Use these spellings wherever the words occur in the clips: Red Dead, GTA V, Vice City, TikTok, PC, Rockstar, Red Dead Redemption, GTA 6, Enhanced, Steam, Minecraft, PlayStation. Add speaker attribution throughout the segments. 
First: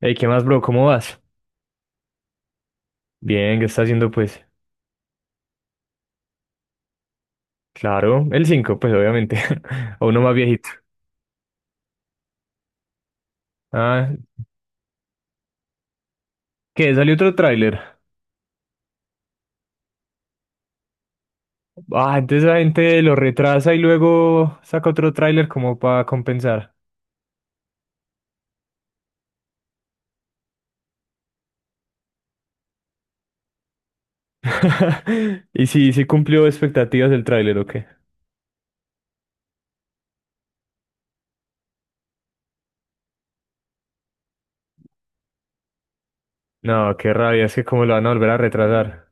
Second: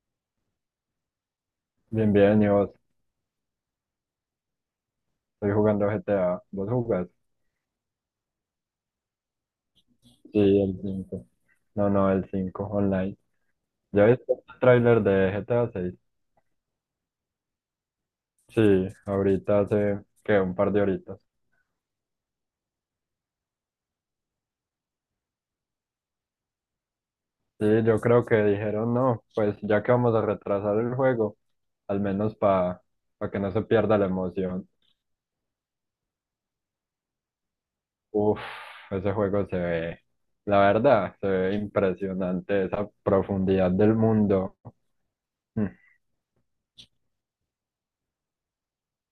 Speaker 1: Hey, ¿qué más, bro? ¿Cómo vas?
Speaker 2: Bien, bien, y vos,
Speaker 1: Bien, ¿qué está haciendo, pues?
Speaker 2: estoy jugando GTA. ¿Vos jugás?
Speaker 1: Claro, el 5, pues obviamente. A uno más
Speaker 2: Sí,
Speaker 1: viejito.
Speaker 2: el 5. No, no, el 5 online. ¿Ya
Speaker 1: Ah,
Speaker 2: viste el tráiler de GTA 6?
Speaker 1: ¿qué? ¿Salió otro tráiler?
Speaker 2: Sí, ahorita hace, que un par de horitas.
Speaker 1: Ah, entonces la gente lo retrasa y luego saca otro tráiler como para compensar.
Speaker 2: Sí, yo creo que dijeron, no, pues ya que vamos a retrasar el juego, al menos para que no se pierda la emoción.
Speaker 1: ¿Y si cumplió expectativas del tráiler o qué?
Speaker 2: Uf, ese juego se ve, la verdad, se ve impresionante, esa profundidad del mundo.
Speaker 1: No, qué rabia, es que cómo lo van a volver a retrasar.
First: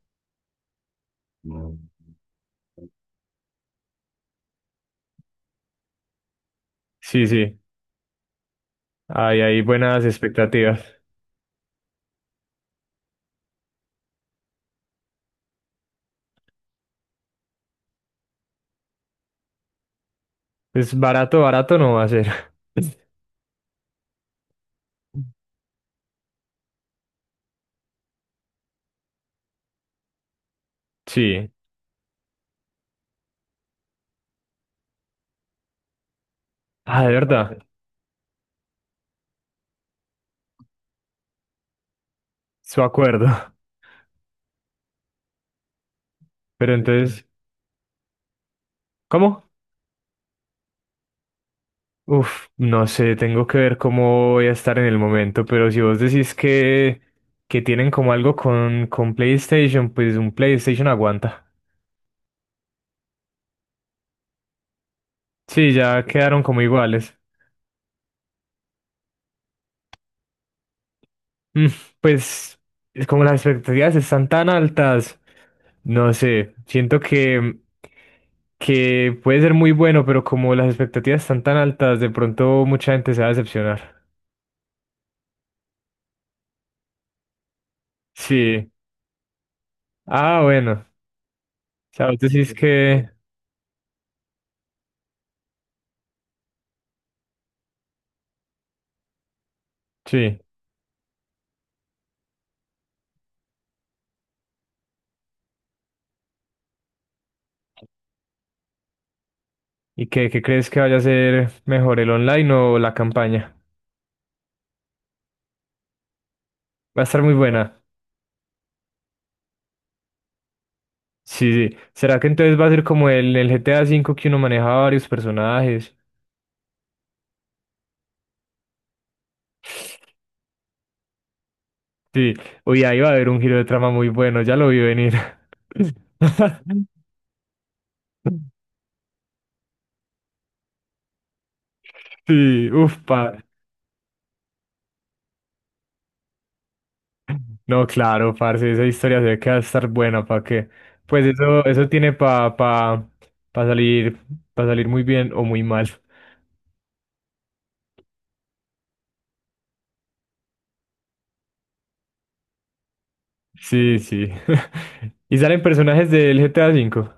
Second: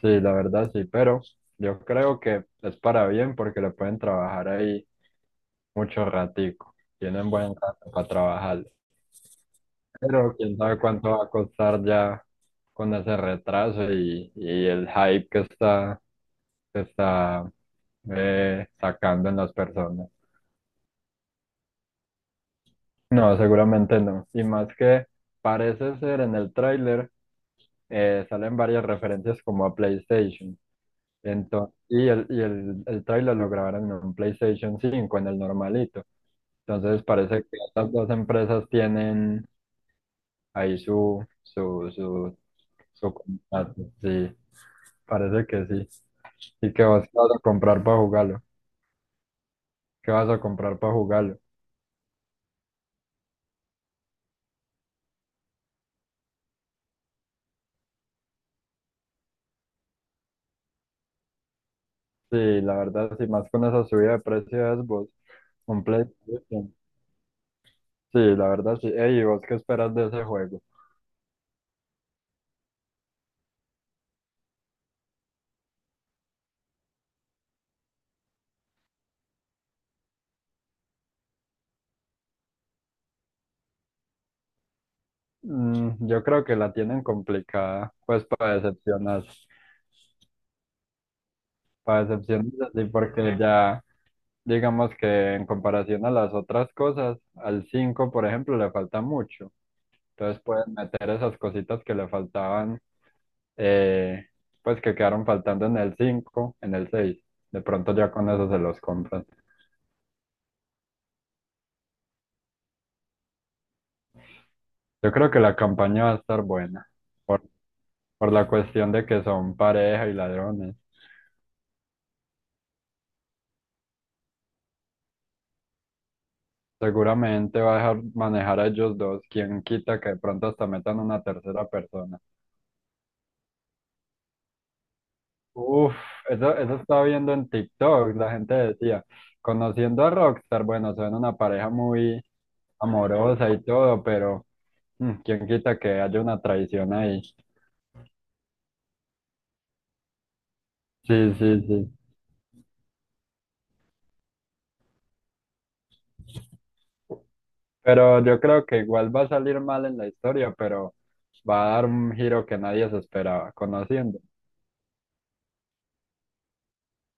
Speaker 2: Sí, la verdad sí, pero yo creo que es para bien porque le pueden trabajar ahí mucho ratico.
Speaker 1: Sí,
Speaker 2: Tienen buen
Speaker 1: sí,
Speaker 2: rato para trabajar.
Speaker 1: hay buenas
Speaker 2: Pero quién sabe
Speaker 1: expectativas.
Speaker 2: cuánto va a costar ya con ese retraso y el hype que está sacando en las personas.
Speaker 1: Pues barato, barato no va a ser.
Speaker 2: No, seguramente no. Y más que parece ser en el tráiler, salen varias referencias como a PlayStation.
Speaker 1: Sí.
Speaker 2: Entonces, el tráiler lo grabaron en un PlayStation 5 en el normalito. Entonces
Speaker 1: Ah, de
Speaker 2: parece que
Speaker 1: verdad,
Speaker 2: estas dos empresas tienen ahí su, su, su,
Speaker 1: su
Speaker 2: su
Speaker 1: acuerdo.
Speaker 2: contrato. Sí, parece que sí. ¿Y
Speaker 1: Pero
Speaker 2: que vas
Speaker 1: entonces,
Speaker 2: a comprar para jugarlo?
Speaker 1: ¿cómo?
Speaker 2: ¿Qué vas a comprar para jugarlo?
Speaker 1: Uf, no sé, tengo que ver cómo voy a estar en el momento, pero si vos decís que tienen como algo con PlayStation, pues un PlayStation aguanta.
Speaker 2: Sí, la verdad, sí, más con esa subida de precios, vos,
Speaker 1: Sí,
Speaker 2: un
Speaker 1: ya quedaron como
Speaker 2: PlayStation.
Speaker 1: iguales.
Speaker 2: Sí, la verdad, sí. Ey, ¿y vos qué esperas de ese juego?
Speaker 1: Mm, pues es como las expectativas están tan altas, no sé, siento que puede ser muy bueno, pero como las expectativas están tan altas, de pronto mucha gente se va a decepcionar.
Speaker 2: Yo creo que la tienen complicada, pues para
Speaker 1: Sí.
Speaker 2: decepcionar.
Speaker 1: Ah, bueno. O
Speaker 2: Para
Speaker 1: sea, vos decís
Speaker 2: decepcionar, sí,
Speaker 1: que...
Speaker 2: porque ya. Digamos que en comparación a las otras cosas, al 5 por ejemplo, le falta mucho.
Speaker 1: Sí.
Speaker 2: Entonces pueden meter esas cositas que le faltaban, eh, pues que quedaron faltando en el 5 en el seis. De pronto ya con eso se los compran.
Speaker 1: ¿Y qué crees que vaya a ser mejor, el online o la campaña?
Speaker 2: Yo creo que la campaña va a estar buena,
Speaker 1: Va a estar muy
Speaker 2: por,
Speaker 1: buena.
Speaker 2: por la cuestión de que son pareja y ladrones.
Speaker 1: Sí, sí. ¿Será que entonces va a ser como el GTA V que uno maneja varios personajes?
Speaker 2: Seguramente va a dejar manejar a ellos dos, quien quita que de pronto hasta metan una tercera persona.
Speaker 1: Sí. Uy, ahí va a haber un giro de trama muy bueno, ya lo vi venir.
Speaker 2: Uf, eso estaba viendo en TikTok, la gente decía, conociendo a Rockstar, bueno, son una pareja muy
Speaker 1: Sí, uff, pa.
Speaker 2: amorosa y todo, pero quién quita que haya una traición ahí.
Speaker 1: No, claro, parce, esa historia se ve que va a estar buena, ¿para qué? Pues
Speaker 2: Sí, sí,
Speaker 1: eso
Speaker 2: sí.
Speaker 1: tiene pa salir, pa salir muy bien o muy mal.
Speaker 2: Pero yo creo que igual va a salir mal en la historia, pero va a dar un giro que nadie se esperaba,
Speaker 1: Sí,
Speaker 2: conociendo.
Speaker 1: sí. ¿Y salen personajes del GTA V?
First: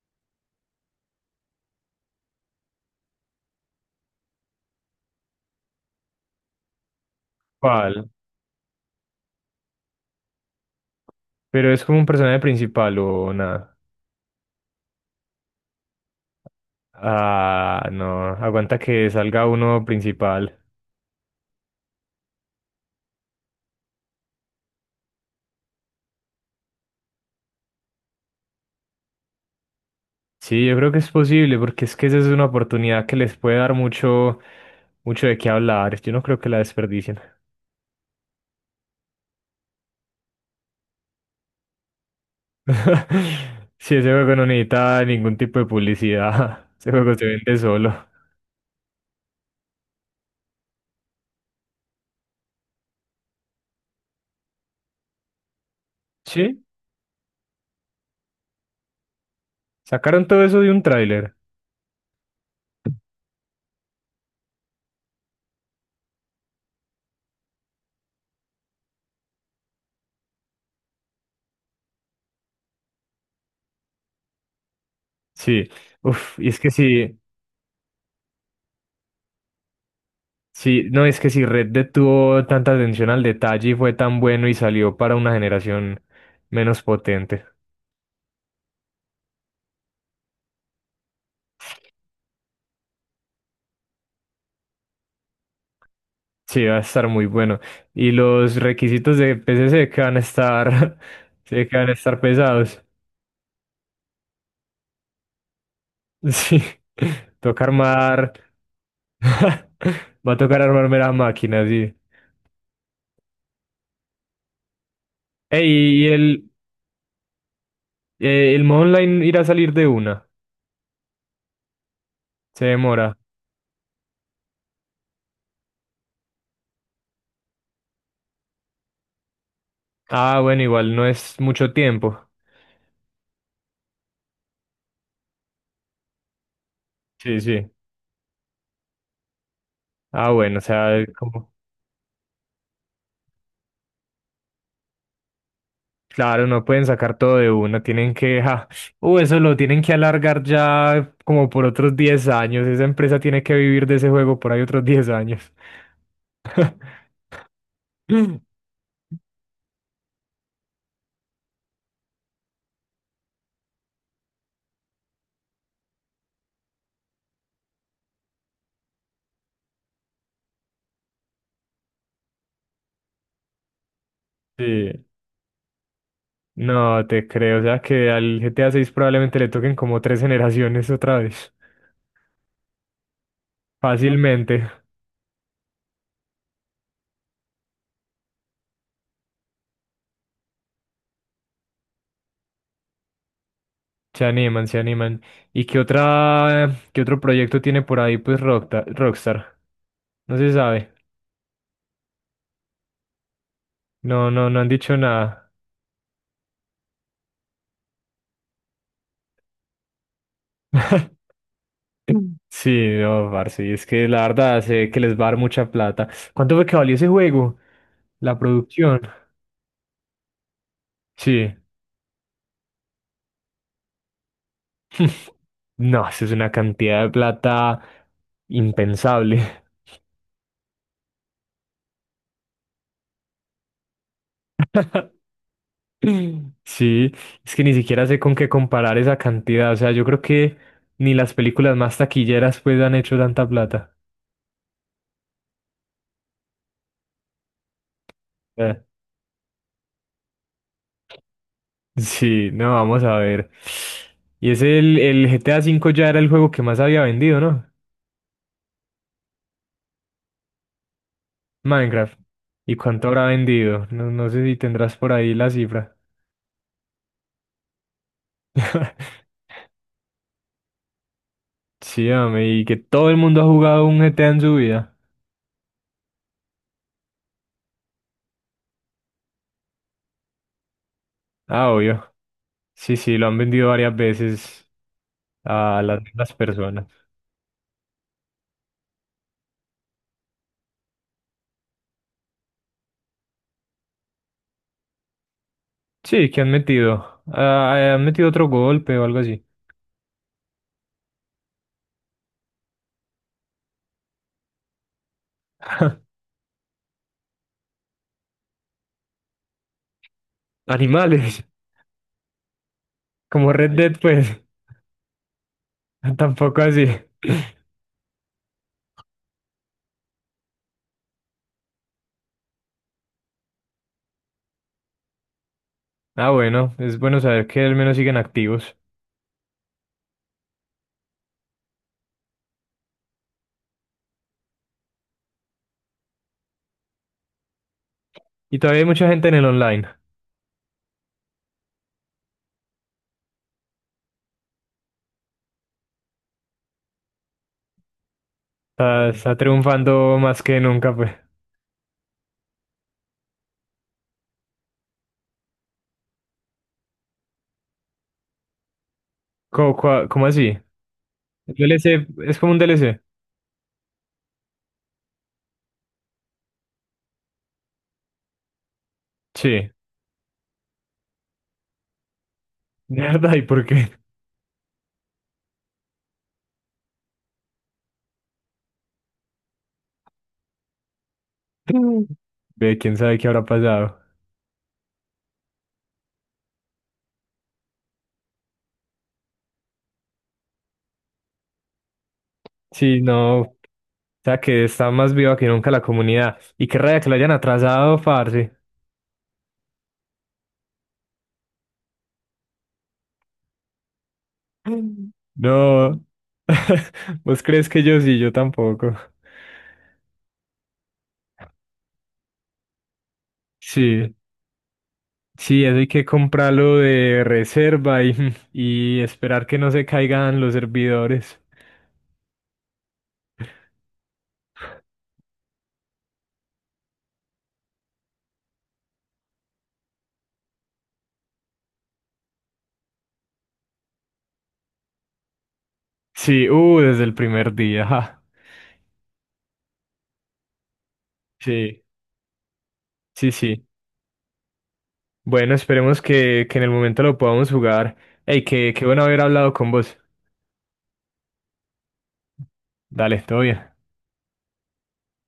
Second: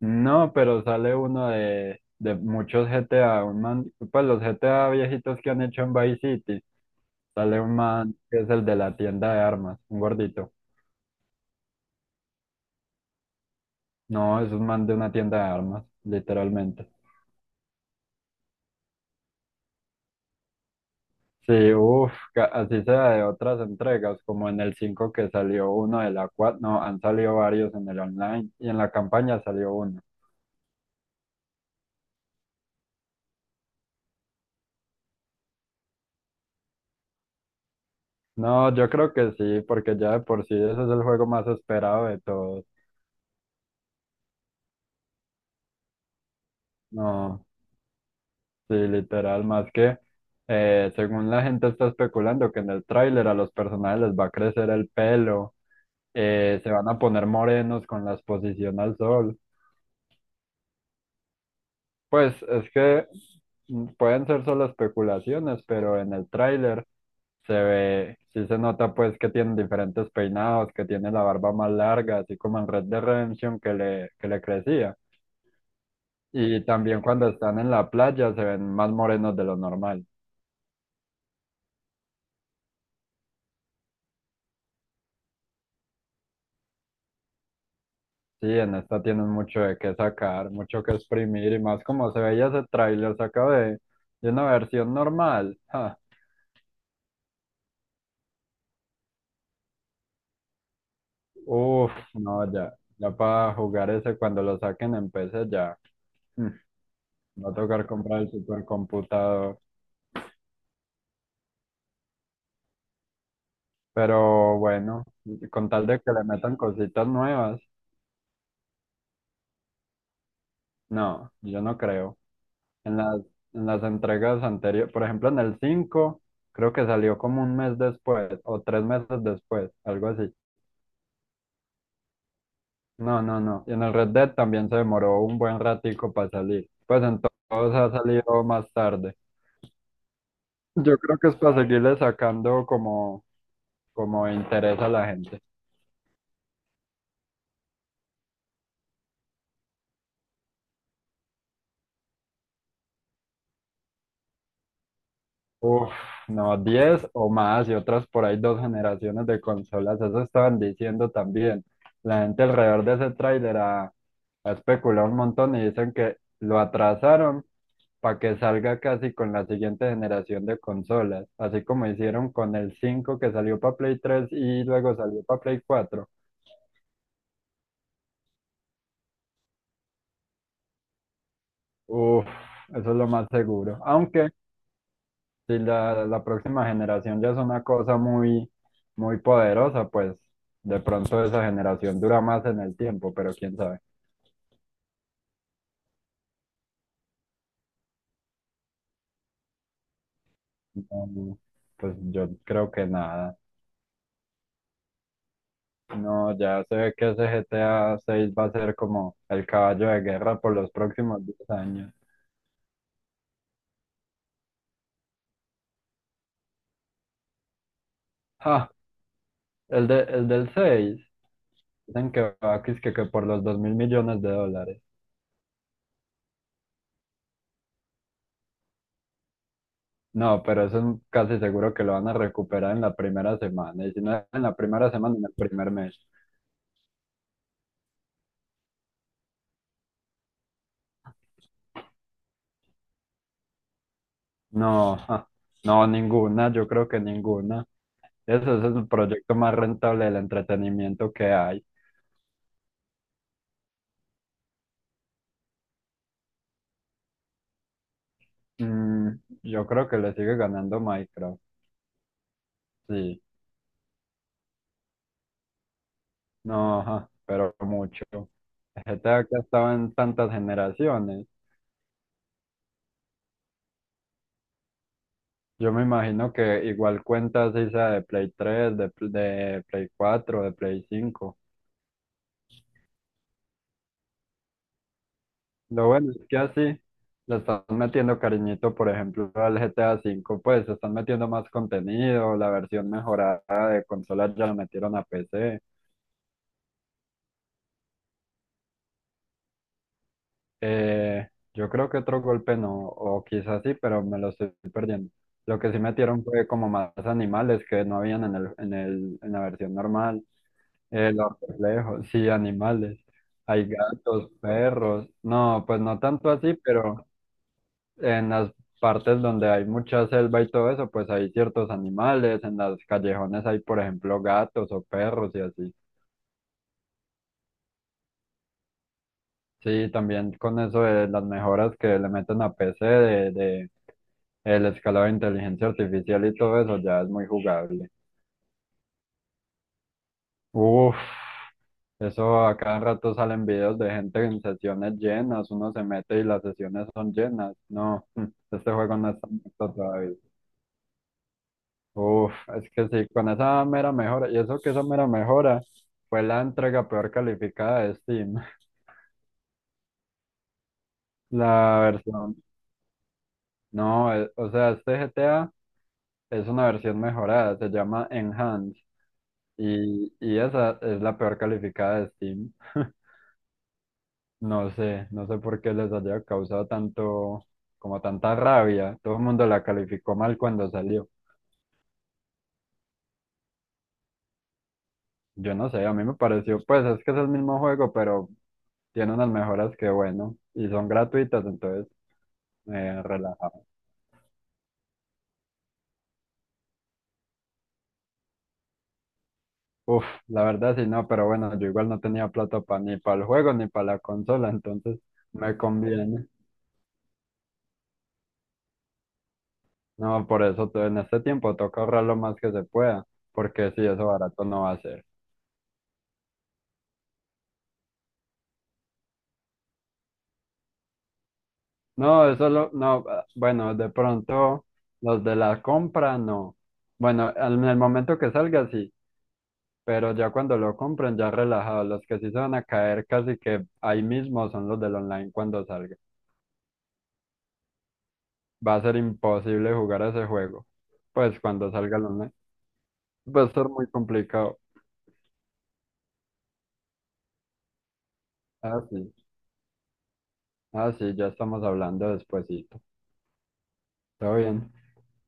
Speaker 2: No, pero sale uno de muchos GTA, un man, pues los GTA viejitos que han hecho en Vice City, sale un
Speaker 1: ¿Cuál?
Speaker 2: man que es el de la tienda de armas, un gordito.
Speaker 1: Pero es como un personaje principal o nada.
Speaker 2: No, es un man de una tienda de armas, literalmente.
Speaker 1: Ah, no, aguanta que salga uno principal.
Speaker 2: Sí, uff, así sea de otras entregas, como en el 5 que salió uno de la 4. No, han salido varios en el online y en la campaña salió uno.
Speaker 1: Sí, yo creo que es posible, porque es que esa es una oportunidad que les puede dar mucho de qué hablar. Yo no creo que la desperdicien.
Speaker 2: No, yo creo que sí, porque ya de por sí ese es el juego más esperado de todos.
Speaker 1: Sí, ese juego no necesita ningún tipo de publicidad. Ese juego se
Speaker 2: No,
Speaker 1: vende solo.
Speaker 2: sí, literal, más que según la gente está especulando que en el tráiler a los personajes les va a crecer el pelo,
Speaker 1: Sí,
Speaker 2: se van a poner morenos con la exposición al sol.
Speaker 1: sacaron todo eso de un tráiler.
Speaker 2: Pues es que pueden ser solo especulaciones, pero en el tráiler se ve, sí se nota pues que tienen diferentes peinados, que tiene la barba más larga, así como en Red Dead Redemption que le crecía.
Speaker 1: Sí, uf, y es
Speaker 2: Y
Speaker 1: que
Speaker 2: también
Speaker 1: sí.
Speaker 2: cuando están en la playa se ven más morenos de lo normal.
Speaker 1: Sí, no, es que si Red Dead tuvo tanta atención al detalle y fue tan bueno y salió para una generación menos potente.
Speaker 2: Sí, en esta tienen mucho de qué sacar, mucho que exprimir y más como se veía ese tráiler sacado de una versión normal. Ja.
Speaker 1: Sí, va a estar muy bueno. Y los requisitos de PC se que van a estar, se que van a
Speaker 2: Uf,
Speaker 1: estar
Speaker 2: no, ya,
Speaker 1: pesados.
Speaker 2: ya para jugar ese cuando lo saquen en PC ya. Mm.
Speaker 1: Sí,
Speaker 2: Va a
Speaker 1: toca
Speaker 2: tocar comprar el
Speaker 1: armar.
Speaker 2: supercomputador.
Speaker 1: Va a tocar armarme la máquina, sí.
Speaker 2: Pero bueno, con tal de
Speaker 1: Ey, y
Speaker 2: que le
Speaker 1: el,
Speaker 2: metan cositas nuevas,
Speaker 1: eh, el modo online irá a salir de una.
Speaker 2: no, yo no creo.
Speaker 1: Se
Speaker 2: En
Speaker 1: demora.
Speaker 2: las, en las entregas anteriores, por ejemplo, en el 5, creo que salió como un mes después o 3 meses después, algo así.
Speaker 1: Ah, bueno, igual no es mucho tiempo.
Speaker 2: No, no, no. Y en el Red Dead también se demoró un buen ratico para salir. Pues en
Speaker 1: Sí, sí.
Speaker 2: todos ha salido más tarde.
Speaker 1: Ah, bueno, o
Speaker 2: Yo
Speaker 1: sea,
Speaker 2: creo que es
Speaker 1: como.
Speaker 2: para seguirle sacando como interés a la gente.
Speaker 1: Claro, no pueden sacar todo de una, tienen que, ja, eso lo tienen que alargar ya como por otros 10 años, esa empresa tiene que vivir de ese juego por ahí otros 10 años.
Speaker 2: Uf, no, 10 o más y otras por ahí dos generaciones de consolas, eso estaban diciendo también. La gente alrededor de ese tráiler ha especulado un montón y dicen que lo atrasaron para que salga casi con la siguiente generación de consolas, así como hicieron con el 5 que salió para Play 3 y luego
Speaker 1: Sí,
Speaker 2: salió para Play 4.
Speaker 1: no te creo, o sea que al GTA 6 probablemente le toquen como tres generaciones otra vez,
Speaker 2: Uf, eso es lo más seguro. Aunque
Speaker 1: fácilmente,
Speaker 2: si la próxima generación ya es una cosa muy, muy poderosa, pues de pronto esa generación dura más en el tiempo, pero quién sabe.
Speaker 1: se animan, se animan. ¿Y qué otro proyecto tiene por ahí pues Rockstar? No se sabe,
Speaker 2: No, no, pues yo creo que nada.
Speaker 1: no, no, no han dicho nada.
Speaker 2: No, ya se ve que ese GTA 6 va a ser como el caballo de guerra por los próximos 10 años.
Speaker 1: Sí, no, parce, y es que la verdad sé que les va a dar mucha plata. ¿Cuánto fue que valió ese juego? La
Speaker 2: Ah,
Speaker 1: producción.
Speaker 2: el del 6
Speaker 1: Sí.
Speaker 2: dicen que va que, es que por los 2.000 millones de dólares.
Speaker 1: No, eso es una cantidad de plata impensable.
Speaker 2: No, pero eso es casi seguro que lo van a recuperar en la primera semana. Y si no es en la primera semana, en el primer mes.
Speaker 1: Sí, es que ni siquiera sé con qué comparar esa cantidad. O sea, yo creo que ni las películas más taquilleras pues han hecho tanta plata.
Speaker 2: No, ja, no, ninguna, yo creo que ninguna. Ese es
Speaker 1: Eh,
Speaker 2: el proyecto más rentable del entretenimiento que hay.
Speaker 1: Sí, no, vamos a ver. Y es el GTA V ya era el juego que más había vendido, ¿no?
Speaker 2: Mm, yo creo que le sigue ganando Minecraft,
Speaker 1: Minecraft. ¿Y cuánto
Speaker 2: sí,
Speaker 1: habrá vendido? No, no sé si tendrás por ahí la cifra.
Speaker 2: no, ja, pero mucho. GTA que ha estado en tantas generaciones.
Speaker 1: Sí, hombre, y que todo el mundo ha jugado un GTA en su vida.
Speaker 2: Yo me imagino que igual cuentas esa de Play 3, de Play 4, de Play 5.
Speaker 1: Ah, obvio. Sí, sí, lo han vendido varias veces a
Speaker 2: Lo
Speaker 1: las
Speaker 2: bueno es
Speaker 1: mismas
Speaker 2: que así
Speaker 1: personas.
Speaker 2: le están metiendo cariñito, por ejemplo, al GTA 5 pues están metiendo más contenido, la versión mejorada de consola ya la metieron a PC.
Speaker 1: Sí, que han metido. Ah, han metido otro golpe o algo así.
Speaker 2: Eh, yo creo que otro golpe no, o quizás sí, pero me lo estoy perdiendo. Lo que sí metieron fue como más animales que no habían en la versión normal. Los
Speaker 1: Animales,
Speaker 2: reflejos, sí, animales.
Speaker 1: como
Speaker 2: Hay
Speaker 1: Red Dead,
Speaker 2: gatos,
Speaker 1: pues.
Speaker 2: perros. No, pues no tanto así,
Speaker 1: Tampoco así.
Speaker 2: pero. En las partes donde hay mucha selva y todo eso, pues hay ciertos animales, en las callejones hay, por ejemplo, gatos o perros y así.
Speaker 1: Ah, bueno, es bueno saber que al menos siguen activos.
Speaker 2: Sí, también con eso de las mejoras que le meten a PC de el escalado de inteligencia artificial y todo eso ya es muy jugable.
Speaker 1: Y todavía hay mucha gente en el online.
Speaker 2: Uf, eso a cada rato salen videos de gente en sesiones llenas, uno se mete y las sesiones son llenas. No, este juego
Speaker 1: Está,
Speaker 2: no está
Speaker 1: está
Speaker 2: muerto todavía.
Speaker 1: triunfando más que nunca, pues.
Speaker 2: Uf, es que sí, con esa mera mejora, y eso que esa mera mejora fue la entrega peor calificada de Steam.
Speaker 1: ¿Cómo así? El
Speaker 2: La
Speaker 1: DLC es
Speaker 2: versión,
Speaker 1: como un DLC.
Speaker 2: no, o sea, este GTA es una versión mejorada, se llama Enhanced,
Speaker 1: Sí, de
Speaker 2: y esa es la peor calificada de Steam.
Speaker 1: verdad, ¿y por qué?
Speaker 2: No sé por qué les haya causado tanto, como tanta rabia. Todo el mundo la calificó mal cuando salió.
Speaker 1: Ve, quién sabe qué habrá pasado.
Speaker 2: Yo no sé, a mí me pareció, pues es que es el mismo juego, pero tiene unas mejoras que bueno, y son gratuitas, entonces.
Speaker 1: Sí, no, o
Speaker 2: Relajado.
Speaker 1: sea que está más viva que nunca la comunidad. Y qué raya que la hayan atrasado, parce.
Speaker 2: Uf, la verdad sí, no, pero bueno, yo igual no tenía plata ni para el juego ni para la consola, entonces
Speaker 1: Mm.
Speaker 2: me
Speaker 1: No.
Speaker 2: conviene.
Speaker 1: ¿Vos crees que yo sí? Yo tampoco.
Speaker 2: No, por eso en este tiempo toca ahorrar lo más que se pueda, porque si eso
Speaker 1: Sí,
Speaker 2: barato no va a ser.
Speaker 1: sí, eso hay que comprarlo de reserva y, y esperar que no se caigan los servidores.
Speaker 2: No, no, ah, bueno, de pronto los de la compra no. Bueno, en el momento que salga sí, pero ya cuando lo compren ya relajado, los que sí se van a caer casi que ahí mismo son los del online cuando salga.
Speaker 1: Sí, desde el primer día. Ajá.
Speaker 2: Va a ser imposible jugar ese juego. Pues cuando
Speaker 1: Sí,
Speaker 2: salga el online.
Speaker 1: sí,
Speaker 2: Va a
Speaker 1: sí.
Speaker 2: ser muy complicado.
Speaker 1: Bueno, esperemos que en el momento lo podamos jugar. Ey, qué,
Speaker 2: Ah,
Speaker 1: qué bueno
Speaker 2: sí.
Speaker 1: haber hablado con vos.
Speaker 2: Ah, sí, ya estamos hablando despuesito.
Speaker 1: Dale, todo bien.
Speaker 2: Todo bien.